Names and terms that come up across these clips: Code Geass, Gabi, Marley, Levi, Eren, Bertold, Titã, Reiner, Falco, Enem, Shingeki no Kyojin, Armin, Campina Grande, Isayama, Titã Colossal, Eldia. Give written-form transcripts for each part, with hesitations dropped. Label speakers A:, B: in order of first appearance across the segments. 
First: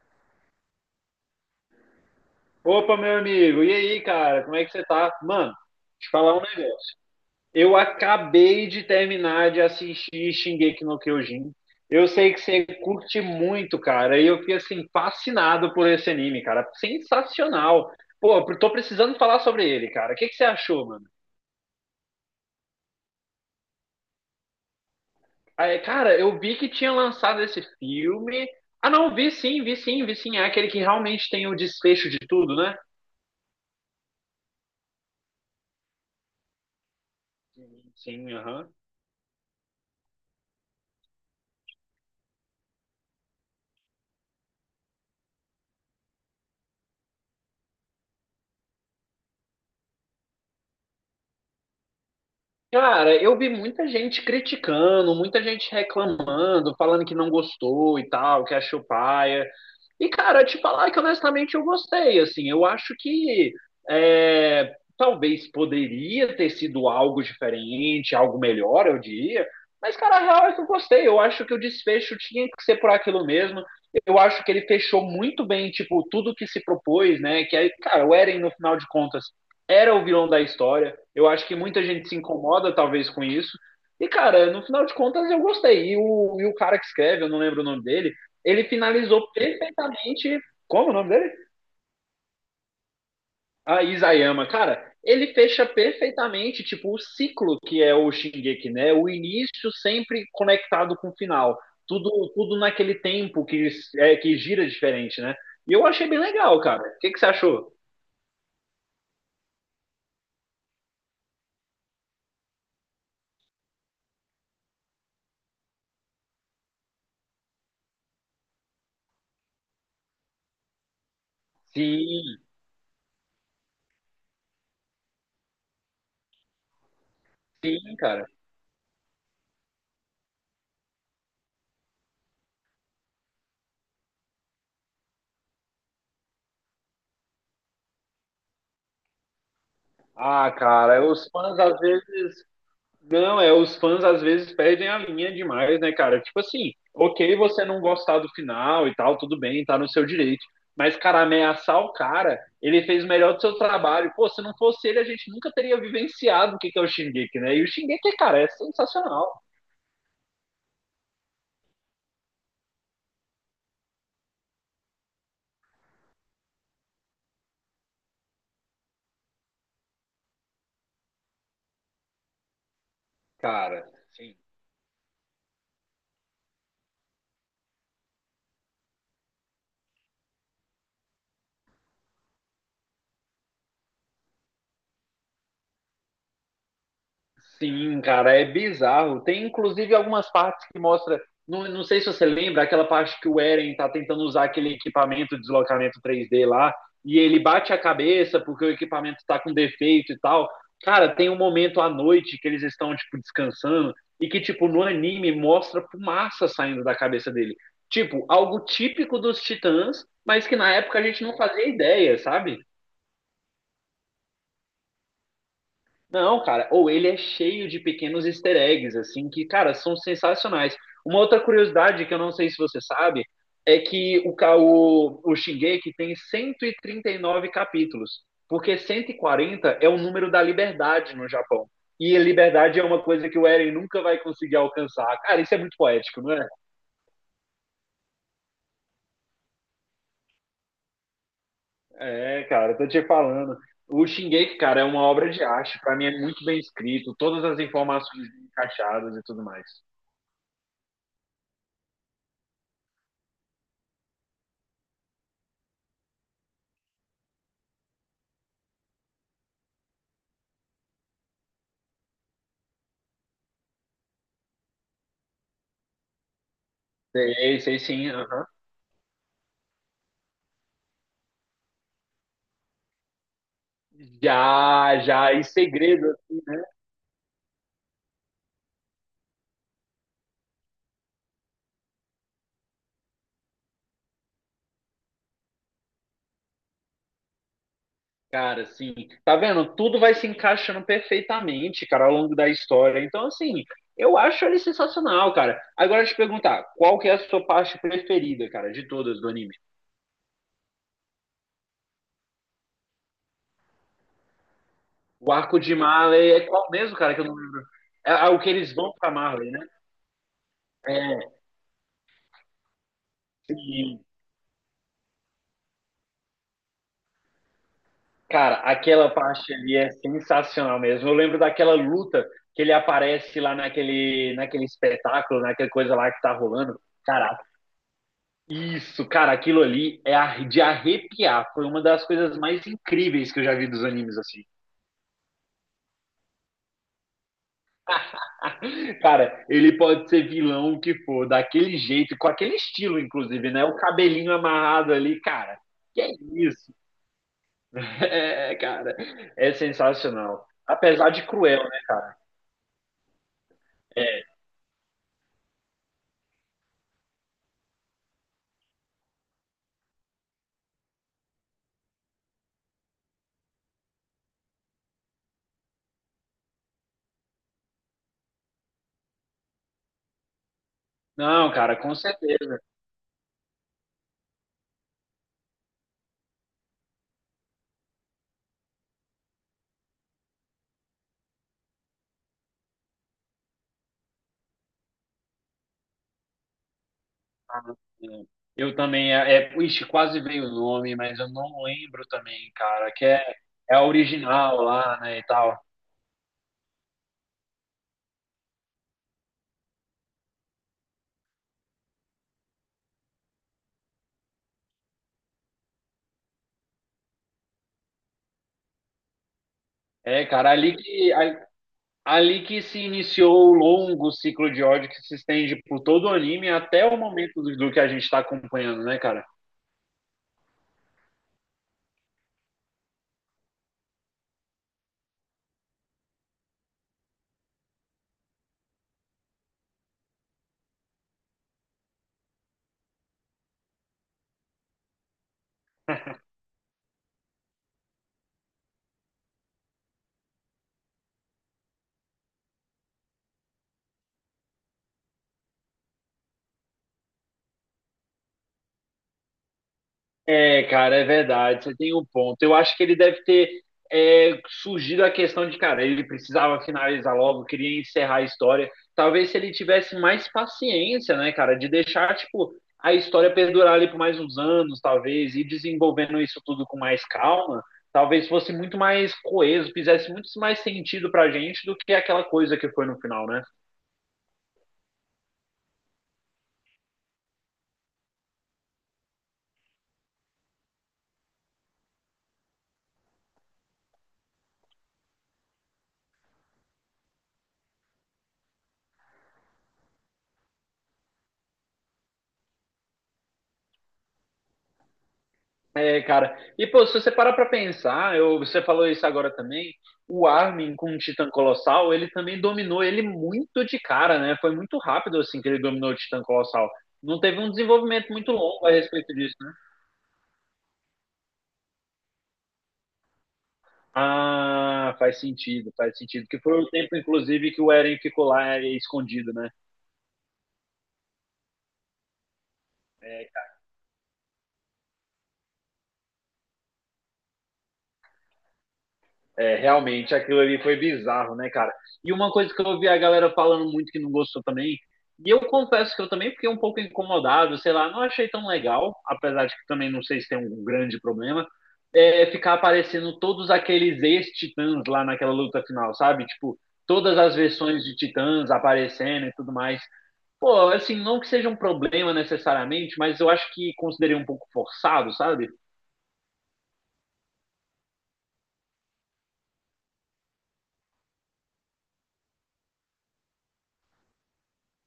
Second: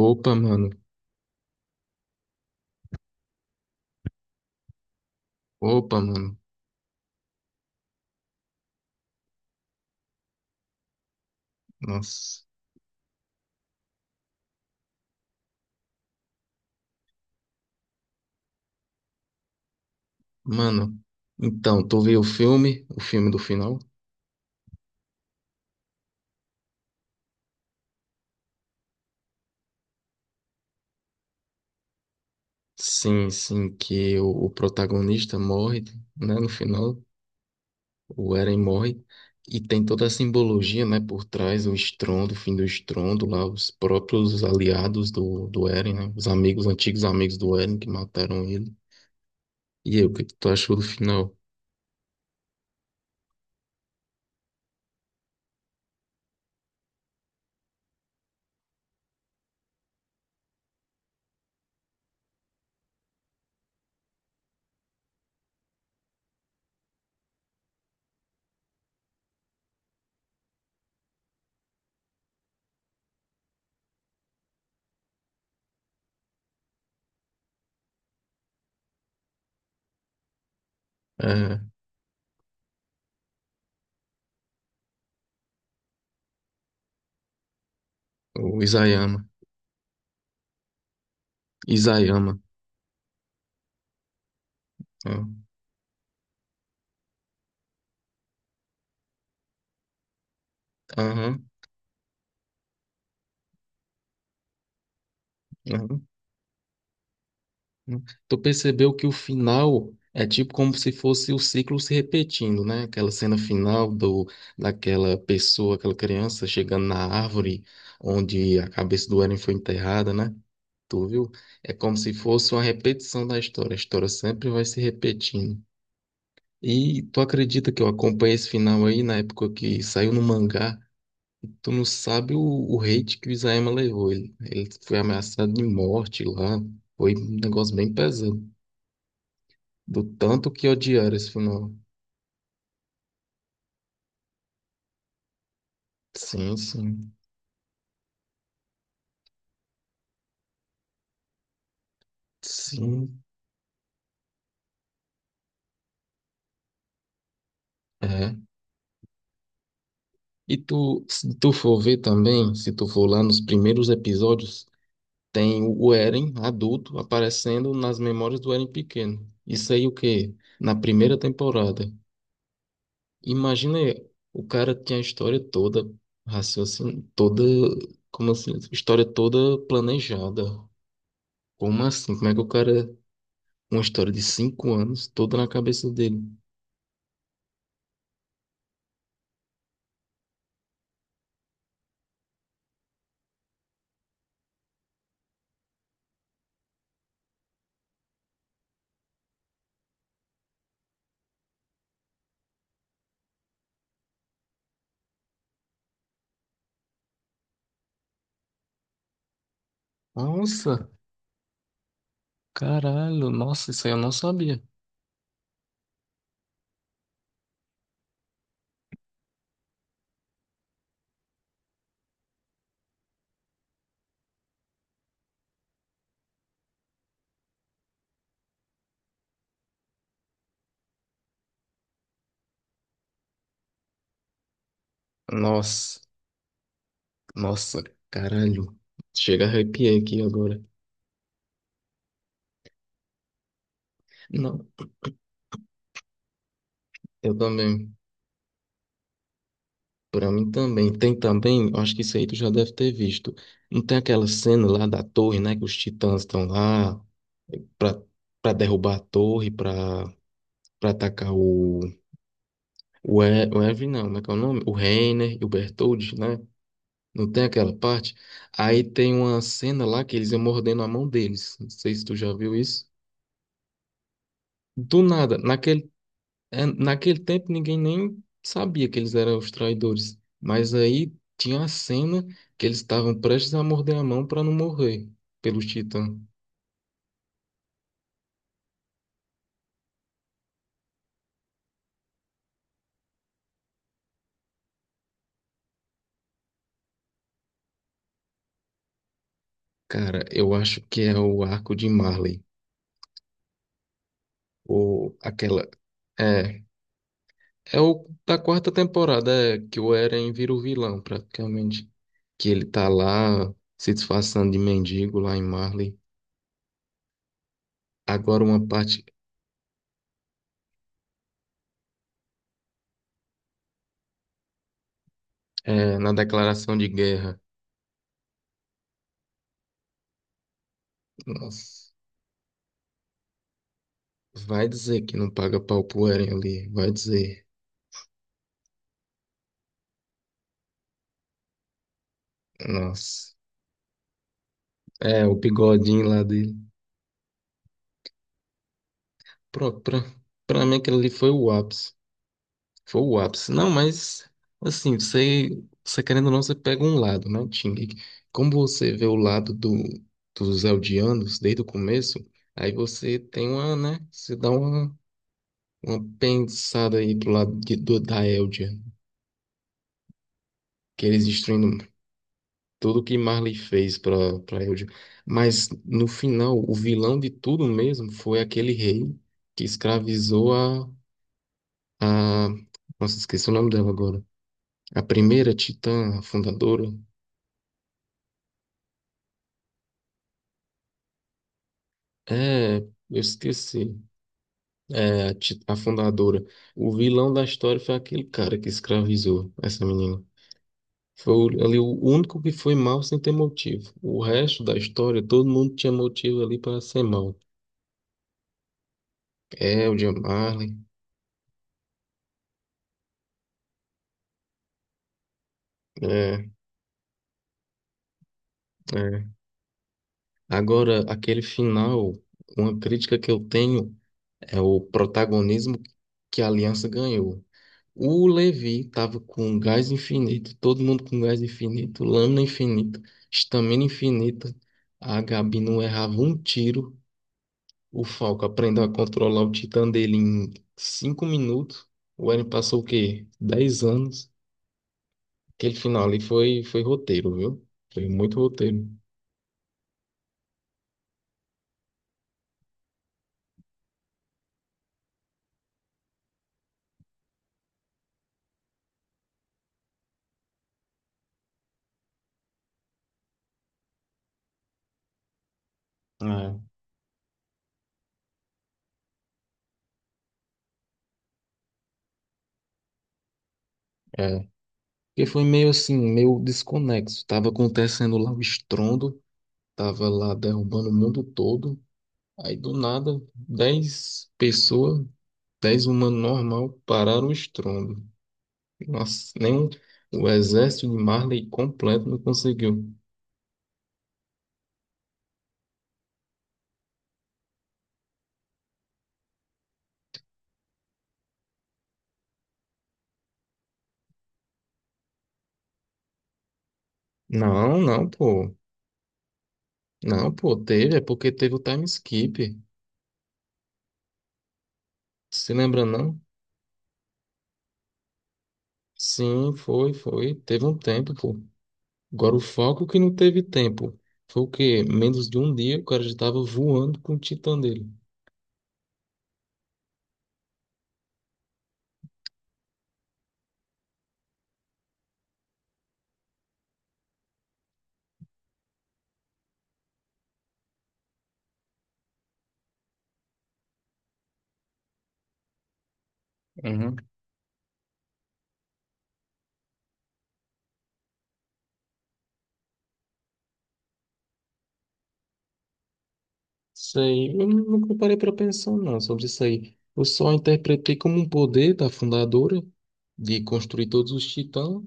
A: Opa, mano.
B: Opa, meu amigo, e aí, cara, como é que você tá? Mano,
A: Opa,
B: te falar
A: mano.
B: um negócio. Eu acabei de terminar de assistir Shingeki no Kyojin. Eu sei
A: Nossa.
B: que você curte muito, cara, e eu fiquei assim fascinado por esse anime, cara. Sensacional. Pô, eu tô precisando falar sobre ele, cara. O que que você achou,
A: Mano,
B: mano?
A: então, tu viu o filme? O filme do final?
B: Ah, é, cara, eu vi que tinha lançado esse filme. Ah, não, vi sim, vi sim. É aquele que realmente tem o desfecho de tudo, né?
A: Sim, sim, que o protagonista morre, né? No final,
B: Sim, sim,
A: o Eren
B: aham.
A: morre. E tem toda a simbologia, né, por trás, o estrondo, o fim do estrondo, lá, os próprios aliados do Eren, né? Os amigos, antigos amigos do Eren que mataram ele. E aí, o que que tu achou do final?
B: Cara, eu vi muita gente criticando, muita gente reclamando, falando que não gostou e tal, que achou paia. E, cara, te falar que honestamente eu gostei, assim, eu acho que é, talvez poderia ter sido algo diferente, algo melhor, eu diria, mas, cara, a real é que eu gostei, eu acho que o desfecho tinha que ser por aquilo mesmo, eu acho que ele fechou muito bem, tipo, tudo que se propôs, né, que aí, cara, o Eren, no final de contas, era o vilão da história, eu acho que
A: É,
B: muita gente se incomoda, talvez, com isso, e, cara, no final de contas, eu gostei, e o cara que escreve, eu não lembro o nome dele,
A: o
B: ele
A: Isayama.
B: finalizou perfeitamente. Como é o nome dele?
A: Isayama.
B: Ah, Isayama. Cara,
A: É.
B: ele fecha perfeitamente, tipo, o ciclo que é o Shingeki, né? O início sempre conectado com o
A: Aham.
B: final. Tudo naquele tempo que, é, que gira diferente, né? E eu
A: Aham.
B: achei bem legal, cara. O que você achou?
A: Tu percebeu que o final é tipo como se fosse o ciclo se repetindo, né? Aquela cena final do daquela pessoa, aquela criança chegando na árvore onde a cabeça do Eren foi enterrada, né? Tu viu? É como se
B: Sim,
A: fosse uma repetição da história. A história sempre vai se repetindo. E tu acredita que eu
B: sim, cara.
A: acompanhei esse final aí na época que saiu no mangá? Tu não sabe o hate que o Isayama levou. Ele foi ameaçado de morte lá. Foi um negócio bem pesado. Do tanto
B: Ah,
A: que
B: cara,
A: odiar
B: os
A: esse
B: fãs
A: filme.
B: às vezes. Não, é, os fãs às vezes perdem a linha demais, né, cara? Tipo
A: Sim,
B: assim,
A: sim.
B: ok, você não gostar do final e tal, tudo bem, tá no seu direito. Mas, cara, ameaçar o cara, ele fez o
A: Sim,
B: melhor do seu trabalho. Pô, se não fosse ele, a gente nunca teria vivenciado o que que é o Shingeki, né? E o Shingeki,
A: é.
B: cara, é sensacional.
A: E tu, se tu for ver também, se tu for lá nos primeiros episódios, tem o Eren adulto aparecendo nas memórias do Eren pequeno. Isso aí o quê? Na primeira temporada. Imagina
B: Cara,
A: aí,
B: sim.
A: o cara tinha a história toda, raciocínio, toda, como assim, história toda planejada. Como assim? Como é que o cara, uma história de 5 anos, toda na cabeça dele?
B: Sim, cara, é bizarro. Tem inclusive algumas partes que mostra. Não, não sei se você lembra, aquela parte que o Eren tá tentando usar aquele equipamento de deslocamento 3D lá, e ele bate a cabeça porque o equipamento tá com defeito e tal. Cara, tem um momento à noite que eles estão, tipo, descansando, e que, tipo, no anime mostra fumaça saindo da cabeça dele. Tipo, algo típico dos Titãs, mas que na
A: Nossa!
B: época a gente não fazia ideia, sabe?
A: Caralho, nossa, isso aí eu não sabia.
B: Não, cara, ou ele é cheio de pequenos easter eggs, assim, que, cara, são sensacionais. Uma outra curiosidade que eu não sei se você sabe é que o Shingeki tem 139 capítulos, porque 140 é o número da liberdade no Japão. E a liberdade é uma coisa que o Eren nunca vai conseguir alcançar. Cara, isso é muito
A: Nossa,
B: poético, não é?
A: nossa, caralho. Chega a arrepiar aqui agora.
B: É, cara, eu tô te falando. O Shingeki,
A: Não,
B: cara, é uma obra de arte, pra mim é muito bem escrito,
A: eu
B: todas as
A: também.
B: informações encaixadas e tudo mais.
A: Pra mim também. Tem também, acho que isso aí tu já deve ter visto. Não tem aquela cena lá da torre, né? Que os titãs estão lá pra, pra derrubar a torre, pra atacar o. O Evan, não, como é que é o nome? O Reiner e o Bertold, né? Não tem
B: Sei,
A: aquela
B: sei sim,
A: parte?
B: aham.
A: Aí tem uma cena lá que eles iam mordendo a mão deles. Não sei se tu já viu isso.
B: Já,
A: Do
B: já,
A: nada,
B: e
A: naquele,
B: segredo, assim, né?
A: é, naquele tempo ninguém nem sabia que eles eram os traidores. Mas aí tinha a cena que eles estavam prestes a morder a mão para não morrer pelos titãs.
B: Cara, assim, tá vendo? Tudo vai se encaixando perfeitamente, cara, ao longo da história. Então, assim, eu acho ele sensacional, cara. Agora, te perguntar, qual que é a sua parte preferida, cara, de todas do anime?
A: Cara, eu acho que é o arco de Marley. Ou
B: O arco
A: aquela.
B: de Marley é
A: É.
B: qual mesmo, cara, que eu não lembro?
A: É o
B: É, é
A: da
B: o que
A: quarta
B: eles vão pra
A: temporada,
B: Marley,
A: é,
B: né?
A: que o Eren vira o vilão,
B: É,
A: praticamente. Que ele tá lá se
B: sim,
A: disfarçando de mendigo lá em Marley. Agora
B: cara,
A: uma parte
B: aquela parte ali é sensacional mesmo. Eu lembro daquela luta que ele aparece lá naquele espetáculo, naquela coisa
A: é,
B: lá
A: na
B: que tá
A: declaração
B: rolando.
A: de
B: Cara,
A: guerra.
B: isso, cara, aquilo ali é ar- de arrepiar. Foi uma
A: Nossa.
B: das coisas mais incríveis que eu já vi dos animes, assim.
A: Vai dizer que não paga pau pro Eren ali. Vai dizer.
B: Cara, ele pode ser vilão o que for, daquele jeito, com aquele estilo,
A: Nossa.
B: inclusive, né? O cabelinho amarrado ali,
A: É, o
B: cara. Que
A: bigodinho
B: é
A: lá dele.
B: isso? É, cara, é
A: Pronto, pra,
B: sensacional.
A: pra mim aquele ali
B: Apesar de
A: foi o
B: cruel, né,
A: ápice.
B: cara?
A: Foi o ápice. Não, mas
B: É,
A: assim, você querendo ou não, você pega um lado, né, Ting? Como você vê o lado dos Eldianos desde o começo, aí você tem uma, né? Você dá uma pensada aí pro lado da Eldia. Que eles
B: não, cara,
A: destruindo.
B: com certeza.
A: Tudo que Marley fez para Eldil. Mas no final, o vilão de tudo mesmo foi aquele rei que escravizou a. Nossa, esqueci o nome dela agora. A primeira titã, a fundadora.
B: Ah, é. Eu também, é, é, ixi, quase veio o nome, mas eu não lembro também,
A: É, eu
B: cara, que é, é a
A: esqueci.
B: original lá, né, e
A: É, a,
B: tal.
A: ti- a fundadora. O vilão da história foi aquele cara que escravizou essa menina. Foi ali o único que foi mal sem ter motivo. O resto da história, todo mundo tinha motivo ali para ser mal. Eldil,
B: É, cara,
A: Marley.
B: ali que, a- ali que se iniciou o longo ciclo de ódio que se estende por todo o
A: É,
B: anime até o momento do que a gente está acompanhando, né, cara?
A: é. Agora, aquele final, uma crítica que eu tenho é o protagonismo que a Aliança ganhou. O Levi tava com gás infinito, todo mundo com gás infinito, lâmina infinita, estamina infinita. A Gabi não errava um tiro. O Falco aprendeu a controlar o Titã dele em 5 minutos. O Eren passou o quê? 10 anos. Aquele final ali foi roteiro, viu? Foi muito roteiro.
B: É, cara, é verdade, você tem um ponto. Eu acho que ele deve ter é, surgido a questão de, cara, ele precisava finalizar logo, queria encerrar a história. Talvez se ele tivesse mais paciência, né, cara, de deixar, tipo, a história perdurar ali por mais uns anos, talvez, e desenvolvendo isso tudo com mais calma, talvez fosse muito mais coeso, fizesse muito mais sentido pra gente do que aquela coisa que foi no final, né?
A: É. Porque foi meio assim, meio desconexo. Tava acontecendo lá o estrondo, tava lá derrubando o mundo todo. Aí do nada, 10 pessoas, 10 humanos normal, pararam o estrondo. Nossa, nem o exército de Marley completo não conseguiu.
B: É, cara. E, pô, se você parar pra pensar, eu, você falou isso agora também, o Armin com o Titã Colossal, ele também dominou ele muito de cara, né? Foi muito rápido, assim, que ele dominou o Titã Colossal. Não teve um
A: Não, não,
B: desenvolvimento muito
A: pô.
B: longo a respeito disso, né?
A: Não, pô, teve, é porque teve o time skip.
B: Ah, faz
A: Se
B: sentido,
A: lembra,
B: faz
A: não?
B: sentido. Que foi o tempo, inclusive, que o Eren ficou lá é, escondido, né?
A: Sim, foi, foi. Teve um tempo, pô. Agora, o Falcon que não
B: É,
A: teve tempo. Foi o quê? Menos de um dia, o cara já estava voando com o Titã dele.
B: é, realmente, aquilo ali foi bizarro, né, cara? E uma coisa que eu ouvi a galera falando muito que não gostou também, e eu confesso que eu também fiquei um pouco incomodado, sei lá, não achei tão legal, apesar de que também não sei se tem um grande problema, é, ficar aparecendo todos aqueles ex-titãs lá naquela luta final, sabe? Tipo,
A: Uhum.
B: todas as versões de titãs aparecendo e tudo mais. Pô, assim, não que seja um problema necessariamente, mas eu acho que considerei um pouco forçado, sabe?
A: Isso aí, eu nunca parei para pensar, não, sobre isso aí. Eu só interpretei como um poder da fundadora de construir todos os titãs,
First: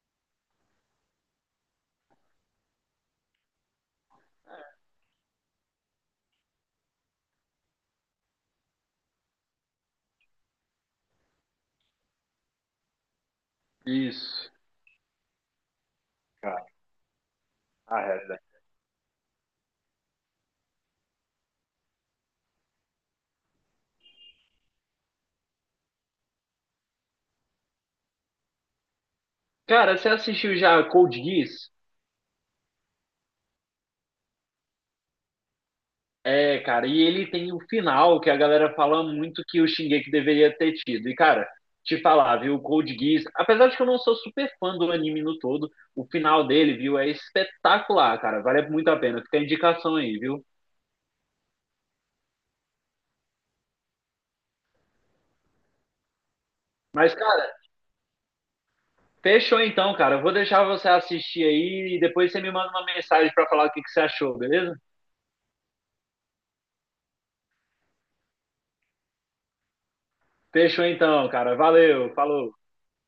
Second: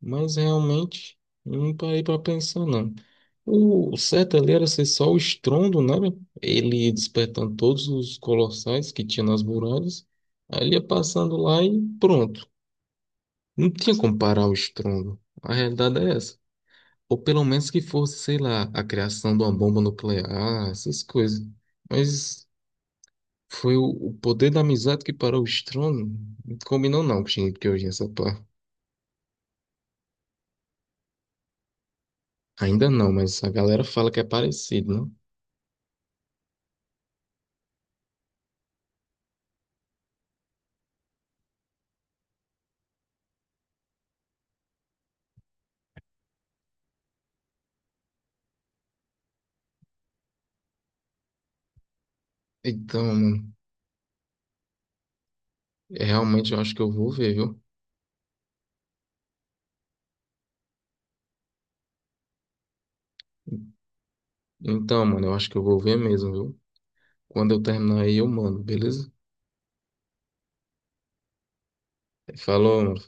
A: mas realmente eu não parei para pensar, não. O certo ali era ser só o estrondo, né? Ele despertando todos os colossais que tinha nas muralhas. Aí ele ia passando lá e pronto. Não tinha como parar
B: Isso,
A: o estrondo. A realidade é essa.
B: cara,
A: Ou pelo menos que
B: a
A: fosse, sei
B: realidade.
A: lá, a criação de uma bomba nuclear, essas coisas. Mas foi o poder da amizade que parou o estrondo. Não combinou não com o que hoje essa pá.
B: Cara, você assistiu já Code Geass?
A: Ainda não, mas a galera fala que é parecido, não?
B: É, cara, e ele tem o final que a galera fala muito que o Shingeki deveria ter tido. E, cara, te falar, viu, o Code Geass, apesar de que eu não sou super fã do anime no todo, o final dele, viu, é espetacular, cara. Vale muito a pena. Fica a indicação aí, viu?
A: Então, mano, é, realmente eu acho que eu vou
B: Mas,
A: ver,
B: cara,
A: viu?
B: fechou então, cara. Eu vou deixar você assistir aí e depois você me manda uma mensagem pra falar o que que você achou, beleza?
A: Então, mano, eu acho que eu vou ver mesmo, viu? Quando eu terminar aí, eu mando, beleza?
B: Fechou então, cara. Valeu, falou.
A: Falou, mano.